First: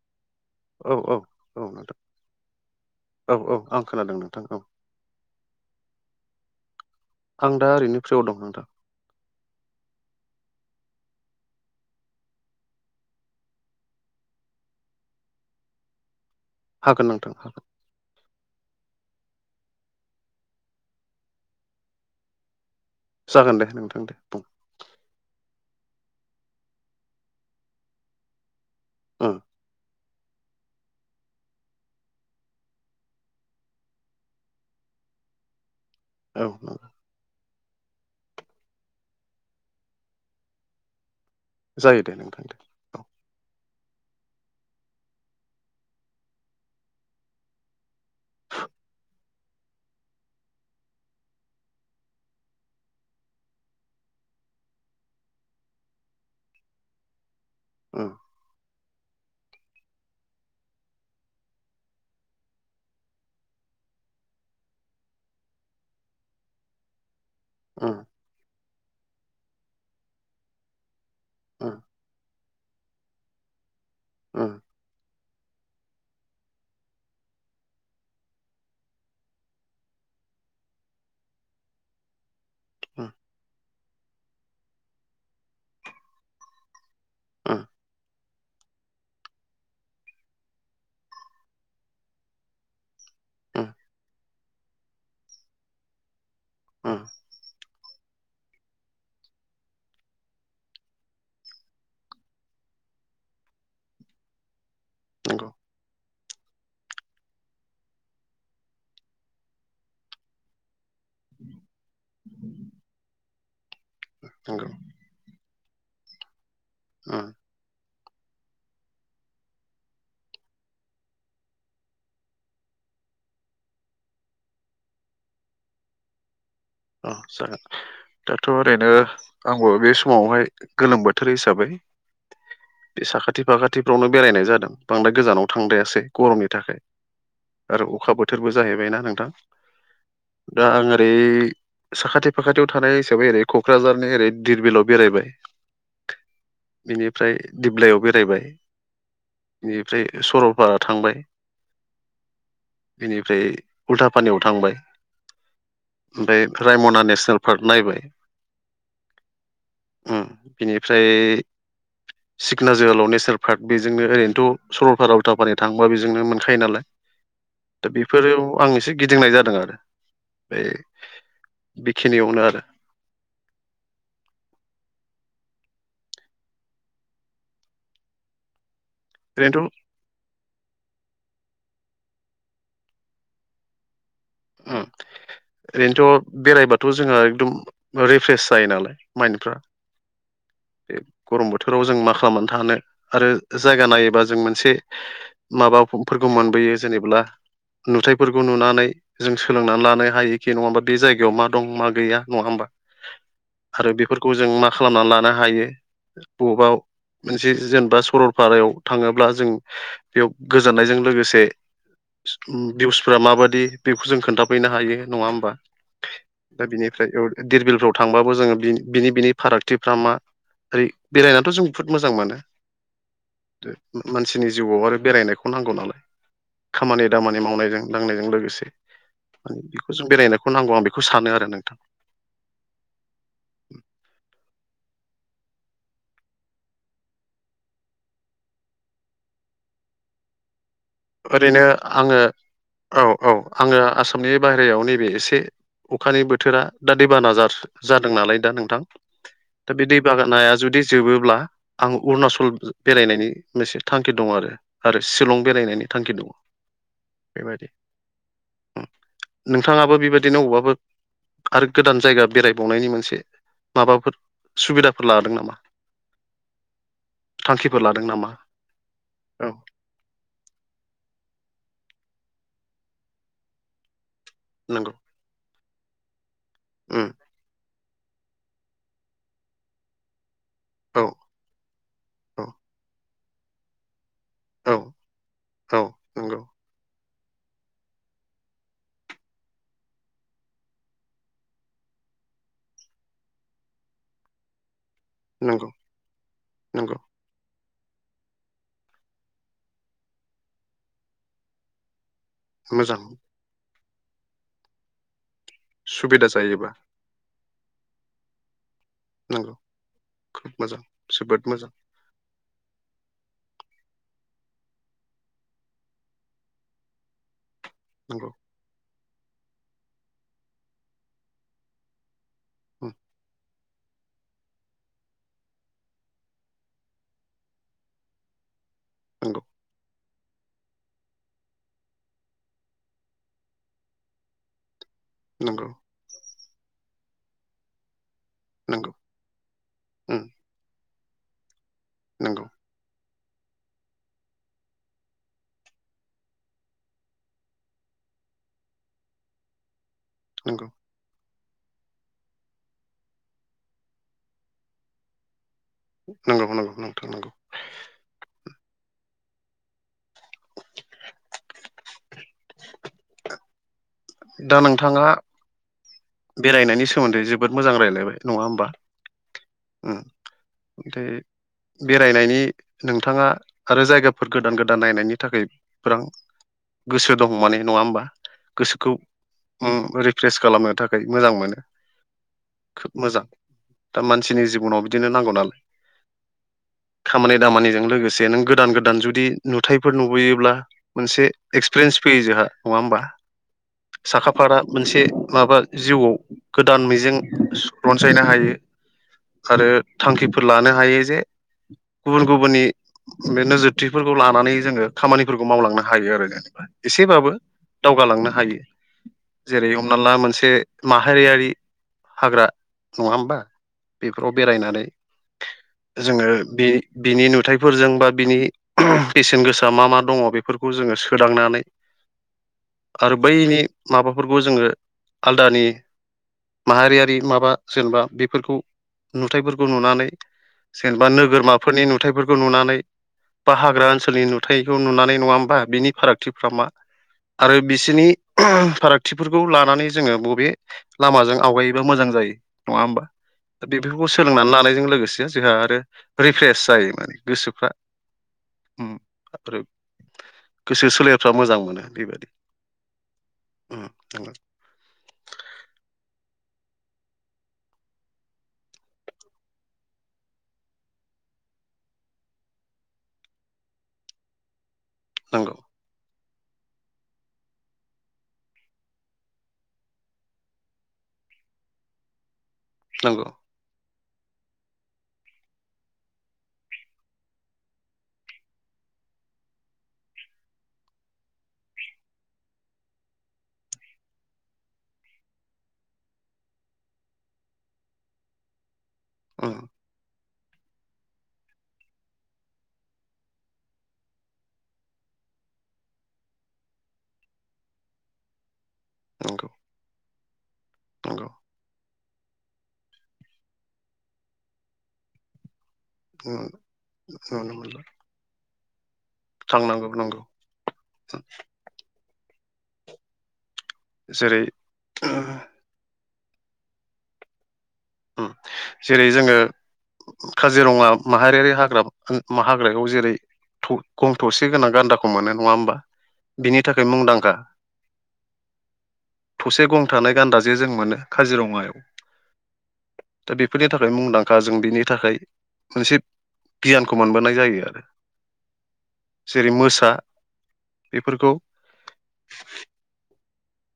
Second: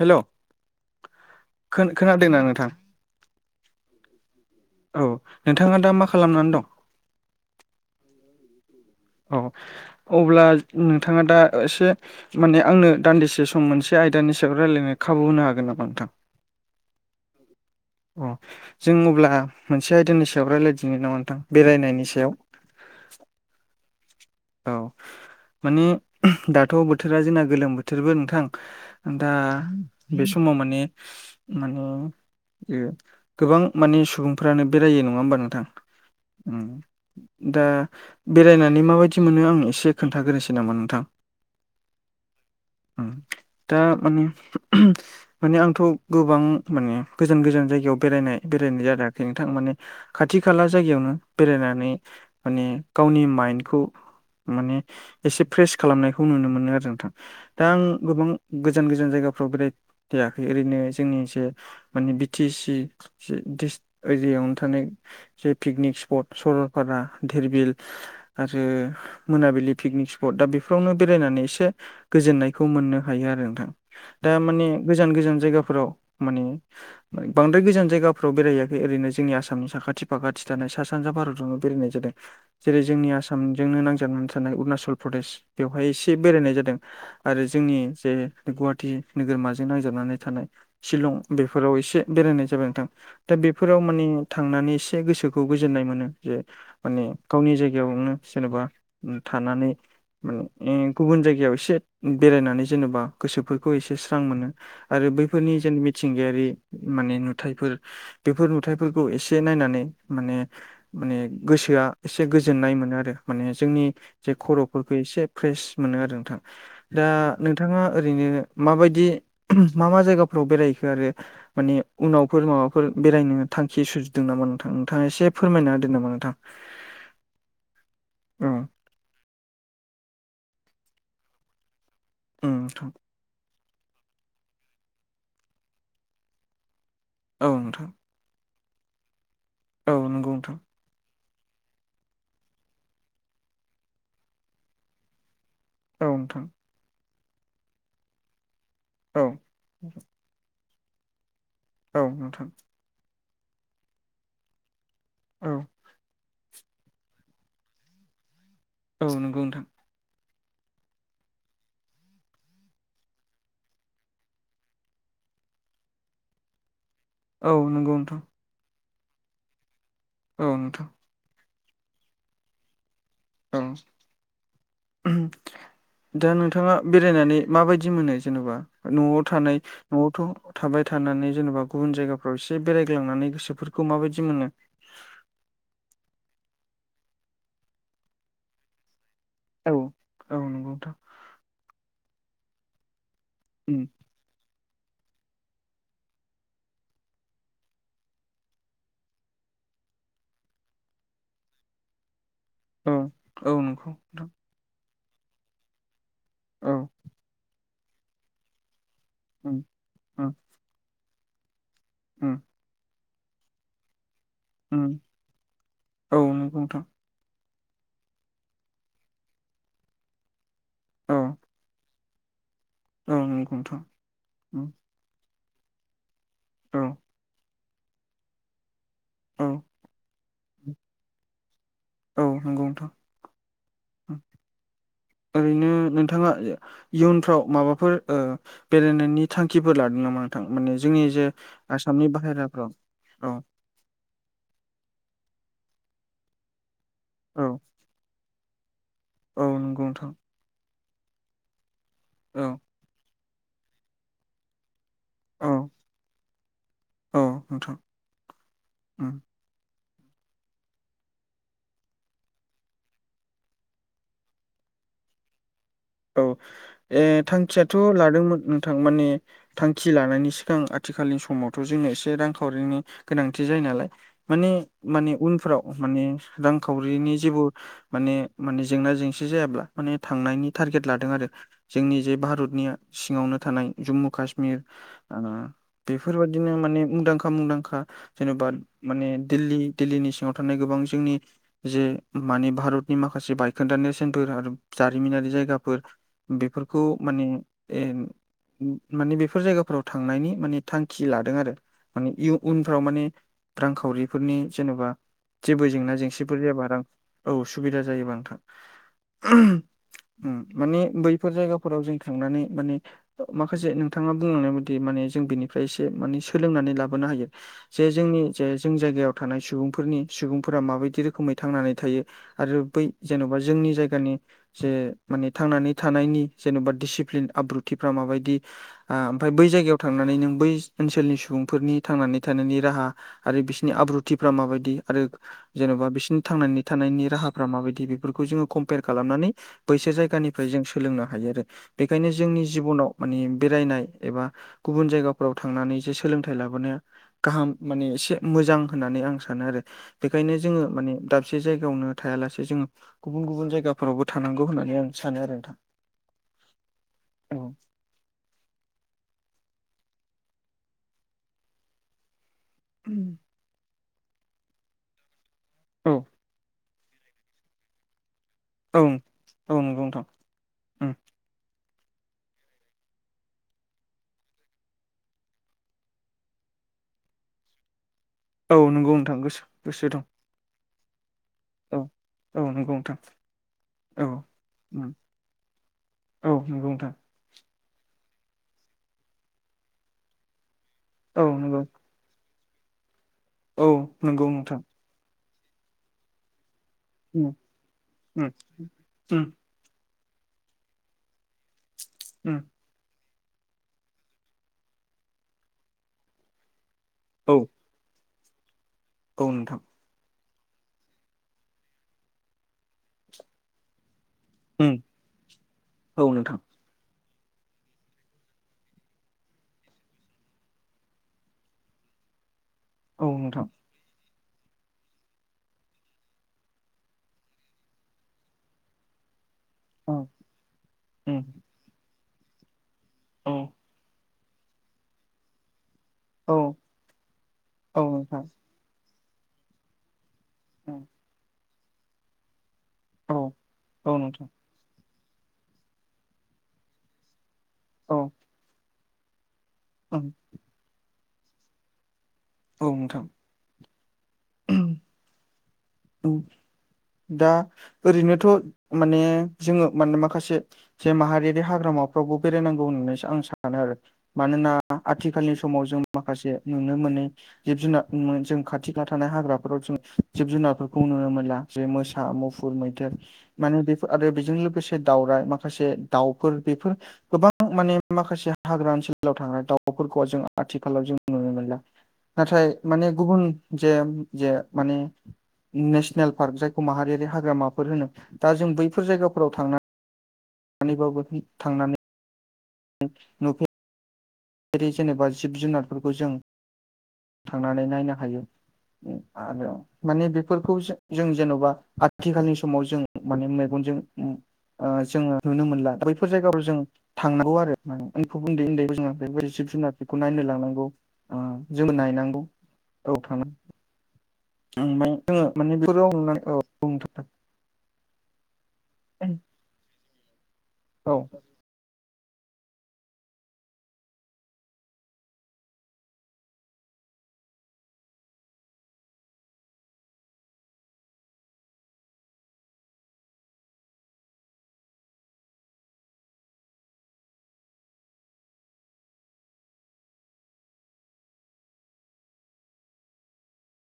हेल' औ औ औ नोंथां खोनादोंना नोंथां औ औ आं खोनादों नोंथां औ औ नोंथाङा दा मा खालामनानै दं आं दा ओरैनो फ्रिआव दं नोंथां औ अब्ला नोंथाङा दा एसे माने आंनो दान्दिसे सम मोनसे आयदानि सायाव रायलायनो खाबु होनो हागोन नामा नोंथां हागोन नोंथां हागोन अ जों अब्ला मोनसे आयदानि सायाव रायलायदिनो नामा नोंथां बेरायनायनि सायाव जागोन दे नोंथां दे बुं औ माने दाथ' बोथोरा जोंना गोलोम बोथोरबो नोंथां दा ओं बे समाव माने माने गोबां माने सुबुंफ्रानो बेरायो नङा होमबा नोंथां औ नंगौ दा बेरायनानै माबायदि एसे मोनो आं एसे खोन्थागोनोसै नामा नोंथां जायो दे नोंथां औ दा माने माने आंथ' गोबां माने गोजान गोजान जायगायाव बेरायनाय बेरायनाय जादोंखि नोंथां माने खाथि खाला जायगायावनो बेरायनानै माने गावनि माइन्डखौ माने एसे फ्रेस खालामनायखौ नुनो मोनो आरो नोंथां दा आं ओं गोबां गोजान गोजान जायगाफ्राव बेराय फेयाखै ओरैनो जोंनि एसे माने बि टि सि एरियायावनो थानाय जे पिकनिक स्पट सरलपारा धेरबिल ओं जे मोनाबिलि पिकनिक स्पट दा बेफोरावनो बेरायनानै एसे ओं गोजोननाय खौ मोननो हायो आरो नोंथां दा ओं माने गोजान गोजान जायगाफोराव माने बांद्राय गोजान जायगाफ्राव बेराहैयाखै ओरैनो जोंनि आसामनि साखाथि फाखाथि थानाय सा सानजा भारतावनो बेरायनाय जा जादों जेरै ओं जोंनि आसामजोंनो नांजानानै थानाय उरुणाचल प्रदेश बेवहाय एसे बेरायनाय जादों। आरो ओं जोंनि जे गुवाहाटि नोगोरमाजों नांजाबनानै थानाय शिलं बेफोराव एसे बेरायनाय जाबाय नोंथां। दा ओं बेफोराव माने थांनानै एसे गोसोखौ गोजोननाय मोनो जे ओं माने गावनि जायगायावनो जेनेबा थानानै माने गुबुन जायगायाव एसे बेरायनानै जेनेबा गोसोफोरखौ एसे स्रां मोनो। आरो नंगौ बैफोरनि जेन मिथिंगायारि माने नुथाइफोर बेफोर नुथायफोरखौ एसे नायनानै माने माने गोसोआ एसे गोजोननाय मोनो आरो। माने जोंनि जे नंगौ खर'फोरखौ एसे फ्रेस मोनो आरो नोंथां दा ओं नों थाङा ओरैनो माबायदि मा मा जायगाफ्राव बेरायखो आरो माने उनावफोर माबाफोर बेरायनो थांखि सुजुदों नामा नोंथां नोंथाङा एसे फोरमायना होदों नामा नोंथां? औ जागोन औ दाथ' ओरैनो आंबो बे समावहाय गोलोम बोथोर हिसाबै उम थां। बे साखाथि फाखाथिफ्रावनो बेरायनाय जादों बांद्राय गोजानाव थांद्रायासै गरमनि थाखाय। औ आरो नोंथां अखा बोथोरबो जाहैबाय ना नोंथां औ नंगौ नोंथां दा आं ओरै साखाथि फाखाथियाव थानाय हिसाबै ओरै क'क्राझारनि ओरै धिरबिलाव बेरायबाय। औ नोंथां। बिनिफ्राय दिप्लायाव बेरायबाय। औ बेनिफ्राय सरलपारा थांबाय। औ नोंथां। बेनिफ्राय उल्था पानियाव थांबाय। औ। ओमफ्राय रायमना नेसनेल पार्क नायबाय। औ नंगौ नोंथां। उम बिनिफ्राय उ [inaudible] सिखना जोहोलाव नेसनेल पार्क बेजोंनो ओरैनोथ' सरलपारा उल्थाफानि थाङोबा बेजोंनो मोनखायो नालाय। औ दा नंगौ नोंथां बेफोराव आं एसे गिदिंनाय जादों आरो। औ ओमफ्राय नोंथां। बेखिनियावनो आरो। औ [inaudible] दा नोंथाङा बेरायनानै माबायदि मोनो जेन'बा न'आव थानाय ओरैनोथ' न'आवथ' थाबाय थानानै जेनेबा गुबुन जायगाफ्राव एसे बेरायग्लांनानै गोसोफोरखौ माबायदि मोनो? उम ओरैनोथ' बेरायबाथ' जोंहा एकदम रिफ्र्रेस जायो नालाय माइनफ्रा औ औ नंगौ नोंथां बे गरम बोथोराव जों मा खालामनानै थानो आरो जायगा उम नायोबा जों मोनसे माबाफोरखौ मोनबोयो जेनेब्ला नुथायाइफोरखौ नुनानै जों सोलोंनानै लानो हायोखि नङा होमबा बे जायगायाव मा दं मा गैया नङा होमबा। औ औ नंगौ आरो नोंथां बेफोरखौ जों मा खालामनानै लानो हायो बबावबा औ मोनसे जेनेबा सरलपारायाव थाङोब्ला जों उम उम बेयाव गोजोननायजों लोगोसे उम भिउसफोरा माबादि बेखौ जों खोनथा फैनो हायो उम नङा होमबा औ नंगौ दा नोंथां बिनिफ्राय धिरबिलफ्राव थांबाबो जोङो बि बिनि बिनि फारागथिफ्रा मा ओरै औ बेरायनाथ' जों मोजां मोनो औ नंगौ नोंथां मानसिनि उम जिउआव आरो बेरायनायखौ नांगौ नालाय। औ खामानि दामानि मावनायजों दांनायजों लोगोसे औ म बेखौ जों बेरायनायखौ नांगौ आं बेखौ सानो आरो नोंथां। औ नंगौ नोंथां ओरैनो नोंथाङा इयुनफ्राव माबाफोर बेरायनायनि थांखिफोर लादों नामा? माने जोंनि जे ओरैनो आसामनि आङो बाहेराफ्राव औ। आङो आसामनि बाहेरायाव नैबे एसे अखानि बोथोरा दा दैबाना औ जासो जादों नालाय दा नोंथां औ दा नंगौ बे दै नोंथां बनाया जुदि जोबोब्ला आं औ अरुणाचल बेरायनायनि मोनसे थांखि दं आरो आरो शलं औ बेरायनायनि थांखि औ बेबायदि नोंथां उम नोंथाङाबो बेबायदिनो अबाबो आरो गोदान जायगा बेरायबावनायनि मोनसे माबाफोर सुबिदाफोर लादों नामा? औ ए थांखियाथ' थांखिफोर लादों नामा लादोंमोन नोंथां माने औ थांखि थि लानायनि सिगां आथिखालनि समावथ' जोङो एसे रांखावरिनि गोनांथि जायो नालाय माने नंगौ माने उनफोराव माने उम रांखावरिनि जेबो माने माने जेंना जेंसि जायाब्ला माने थांनायनि टारगेट औ लादों आरो जोंनि जे औ भारतनिया सिङावनो थानाय जम्मु काश्मी औ कमिर औ नंगौ बेफोरबादिनो माने मुंदांखा मुंदांखा जेन'बा माने दिल्ली दिल्लीनि सिङाव थानाय गोबां जोंनि जे मानि भारतनि माखासे बायखोन्दा नेेरसनफोर आरो जारिमिनारि नंगौ दाफोर बेफोरखौ नंगौ माने ए माने बेफोर जायगाफोराव थांनायनि माने थांखि लादों आरो माने इउ उनफ्राव मोजां माने रांखावरिफोरनि जेन'बा जेबो जेंना सुबिदा जेंसिफोर जाबा जायोबा रां औ सुबिदा जायोबा नोंथां। नंगौ खोब मोजां माने बैफोर जोबोद मोजां जायगाफोराव जों खांनानै माने माखासे नोंथाङा बुंलांनाय बायदि माने जों बिनिफ्राय एसे माने सोलोंनानै लाबोनो हायो। जे जोंनि नंगौ जे जों जायगायाव थानाय सुबुंफोरनि सुबुंफोरा माबायदि रोखोमै थांनानै थायो। आरो बै उम, जेन'बा जोंनि जायगानि जे माने थांनानै थानायनि जेन'बा दिडसिप्लिन आब्रुथिफ्रा माबायदि ओमफ्राय नंगौ बै जायगायाव थां नानै नों बै ओनसोलनि सुबुंफोरनि थांनानै थानायनि राहा आरो बिसोरनि आब्रुथिफ्रा माबायदि आरो नंगौ जेन'बा बिसिनि थांनानै थानायनि राहाफ्रा माबायदि बेफोरखौ जोङो कम्पेयार नंगौ खालामनानै बैसो उम, जायगानिफ्राय जों सोलोंनो हायो आरो बेखायनो जोंनि नंगौ जिबनाव माने बेरायनाय एबा गुबुन जायगाफोराव थांनानै जे सोलोंथाइ लाबोनाया गाहाम माने एसे मोजां होननानै आं सानो आरो बेखायनो जोङो नंगौ माने दाबसे जायगायावनो थायालासे जोङो गुबुन गुबुन जायगाफोरावबो थानांगौ होननानै नै आं सानो आरो नोंथां। नंगौ नंगौ नोंथां नंगौ। औ उम। दा नोंथाङा। औ बेरायनायनि सोमोन्दै जोबोद मोजां रायलायबाय नङा होमबा औ औ नंगौ नोंथां उम ओमफ्राय बेरायनायनि नोंथाङा आरो जायगाफोर गोदान गोदान नायनायनि थाखाय फोरां गोसो दं माने नङा होमबा? औ गोसोखौ नोंगौ नोंथां गोसो गोसो उम दं रिफ्रेस खालामनो थाखाय मोजां मोनो। औ औ नंगौ नोंथां खोब मोजां औ दा मानसिनि जिबनाव उम बिदिनो नांगौ नालाय। औ नंगौ नोंथां। खामानि दामानिजों लोगोसे नों गोदान गोदान जुदि नुथायफोर नुबोयोब्ला मोनसे औ नंगौ एक्सपिरियेन्स फैयो जोंहा नङा होमबा औ नंगौ साखाफारा नोंथां मोनसे माबा जिउआव गोदान मिजिं उम रनसायनो उम हायो। उम आरो थांखिफोर लानो हायो जे गुबुन उम गुबुननि बे नोजोरथिफोरखौ लानानै जोङो खामानिफोरखौ मावलांनो हायो आरो जेनेबा एसेबाबो औ दावगालांनो हायो औ नोंथां जेरै हमनाला मोनसे माहारियारि हाग्रा नङा होमबा बेफोराव उम बेरायनानै औ जोङो नोंथां बे बिनि नुथायफोरजों बा बिनि बेसेन गोसा मा मा दङ बेफोरखौ जोङो सोदांनानै [inaudible] आरो नोंथां बैनि माबाफोरखौ जोङो आलदानि माहारियारि माबा जेनेबा बेफोरखौ नुथायफोरखौ औ नुनानै जेनेबा उम नोगोरमाफोरनि नुथायफोरखौ नुनानै औ बा हाग्रा ओनसोलनि नुथायखौ नुनानै नङा होमबा बिनि औ फारागथिफ्रा मा आरो औ बिसोरनि नोंथां फारागथिफोरखौ लानानै जोङो बबे उम लामाजों आवगायोबा मोजां जायो नङा होमबा औ दा औ बेफोरखौ नोंथां सोलोंनानै लानायजों लोगोसे जोंहा आरो रिफ्रेस जायो माने गोसोफ्रा उम [unintelligible] ओं गोसो सोलेरफ्रा मोजां मोनो बेबायदि औ नोंथां [unintelligible] दा ओरैनोथ' माने जोङो माने माखासे जे माहारियारि हाग्रामाफ्रावबो बेरायनांगौ होननानैसो आं सानो आरो मानोना आथिखालनि समाव जों माखासे नुनो मोनो जिब जुनार जों खाथि खाला थानाय हाग्राफोराव जों जिब जुनार खौ नुनो मोनला जे मोसा मुफुर मैदेर नंगौ माने बे आरो बेजों लोगोसे दावराइ माखासे दाउफोर बेफोर गोबां माने माखासे हाग्रा ओनसोलाव थाग्रा दाउफोरखौ जों आथिखालाव जों नुनो मोनला नाथाय माने गुबुन जे जे माने नेशनेल पार्क जायखौ माहारियारि हाग्रामाफोर होनो दा जों बैफोर जायगाफोराव उम थांना थांनानैबो थांनानै [unintelligible] जेरै जेनेबा जिब जुनारफोरखौ जों थांनानै नायनो हायो [unintelligible] नंगौ आरो माने बेफोरखौ जों नंगौ जेन'बा आथिखालनि समाव जों माने मेगनजों जोङो नुनो मोनला बेफोर जायगायाव जों थांनांगौ नुनो आरो मोनला माने उमफ उन्दै उन्दैबायदि [unintelligible] जिब थांनांगौ जुनारफोरखौ नंगौ नायनो लांनांगौ जोङो नायनांगौ औ थां [unintelligible] जेरै ओफ्राय आङो माने बे औ बुंथ [unintelligible] जेरै जोङो काजिरङा औ माहारियारि हाग्रा हाग्रायाव जेरै गं थसे गोनां गान्दाखौ मोनो नङा होमबा बिनि थाखाय मुंदांखा थसे गं थानाय गान्दा जे जों मोनो काजिरङायाव दा बेफोरनि थाखाय मुंदांखा जों बिनि थाखाय मोनसे गियानखौ मोनबोनाय जायो आरो जेरै मोसा बेफोरखौ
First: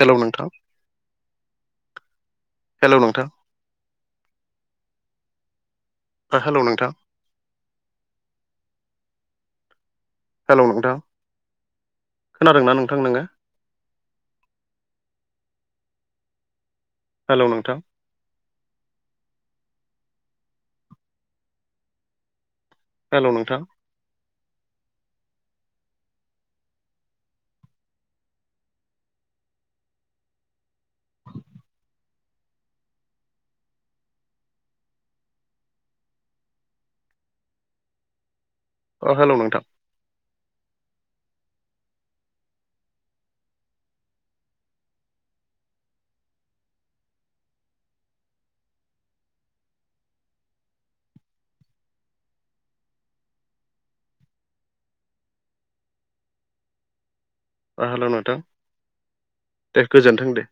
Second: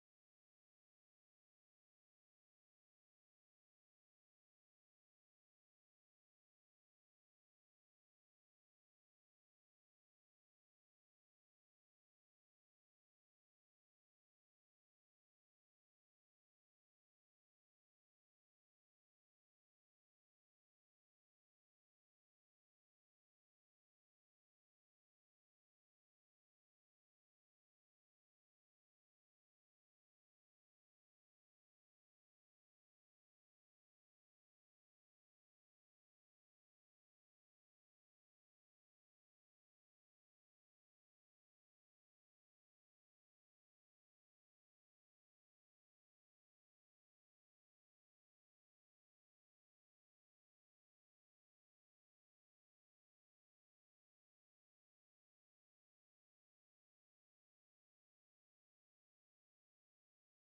हेलौ नोंथां हेलौ नोंथां हेल' नोंथां हेलौ नोंथां खोनादोंना नोंथां नोङो हेल' नोंथां हेल' नोंथां अ हेल' नोंथां ओ हेल' नोंथां दे गोजोनथों दे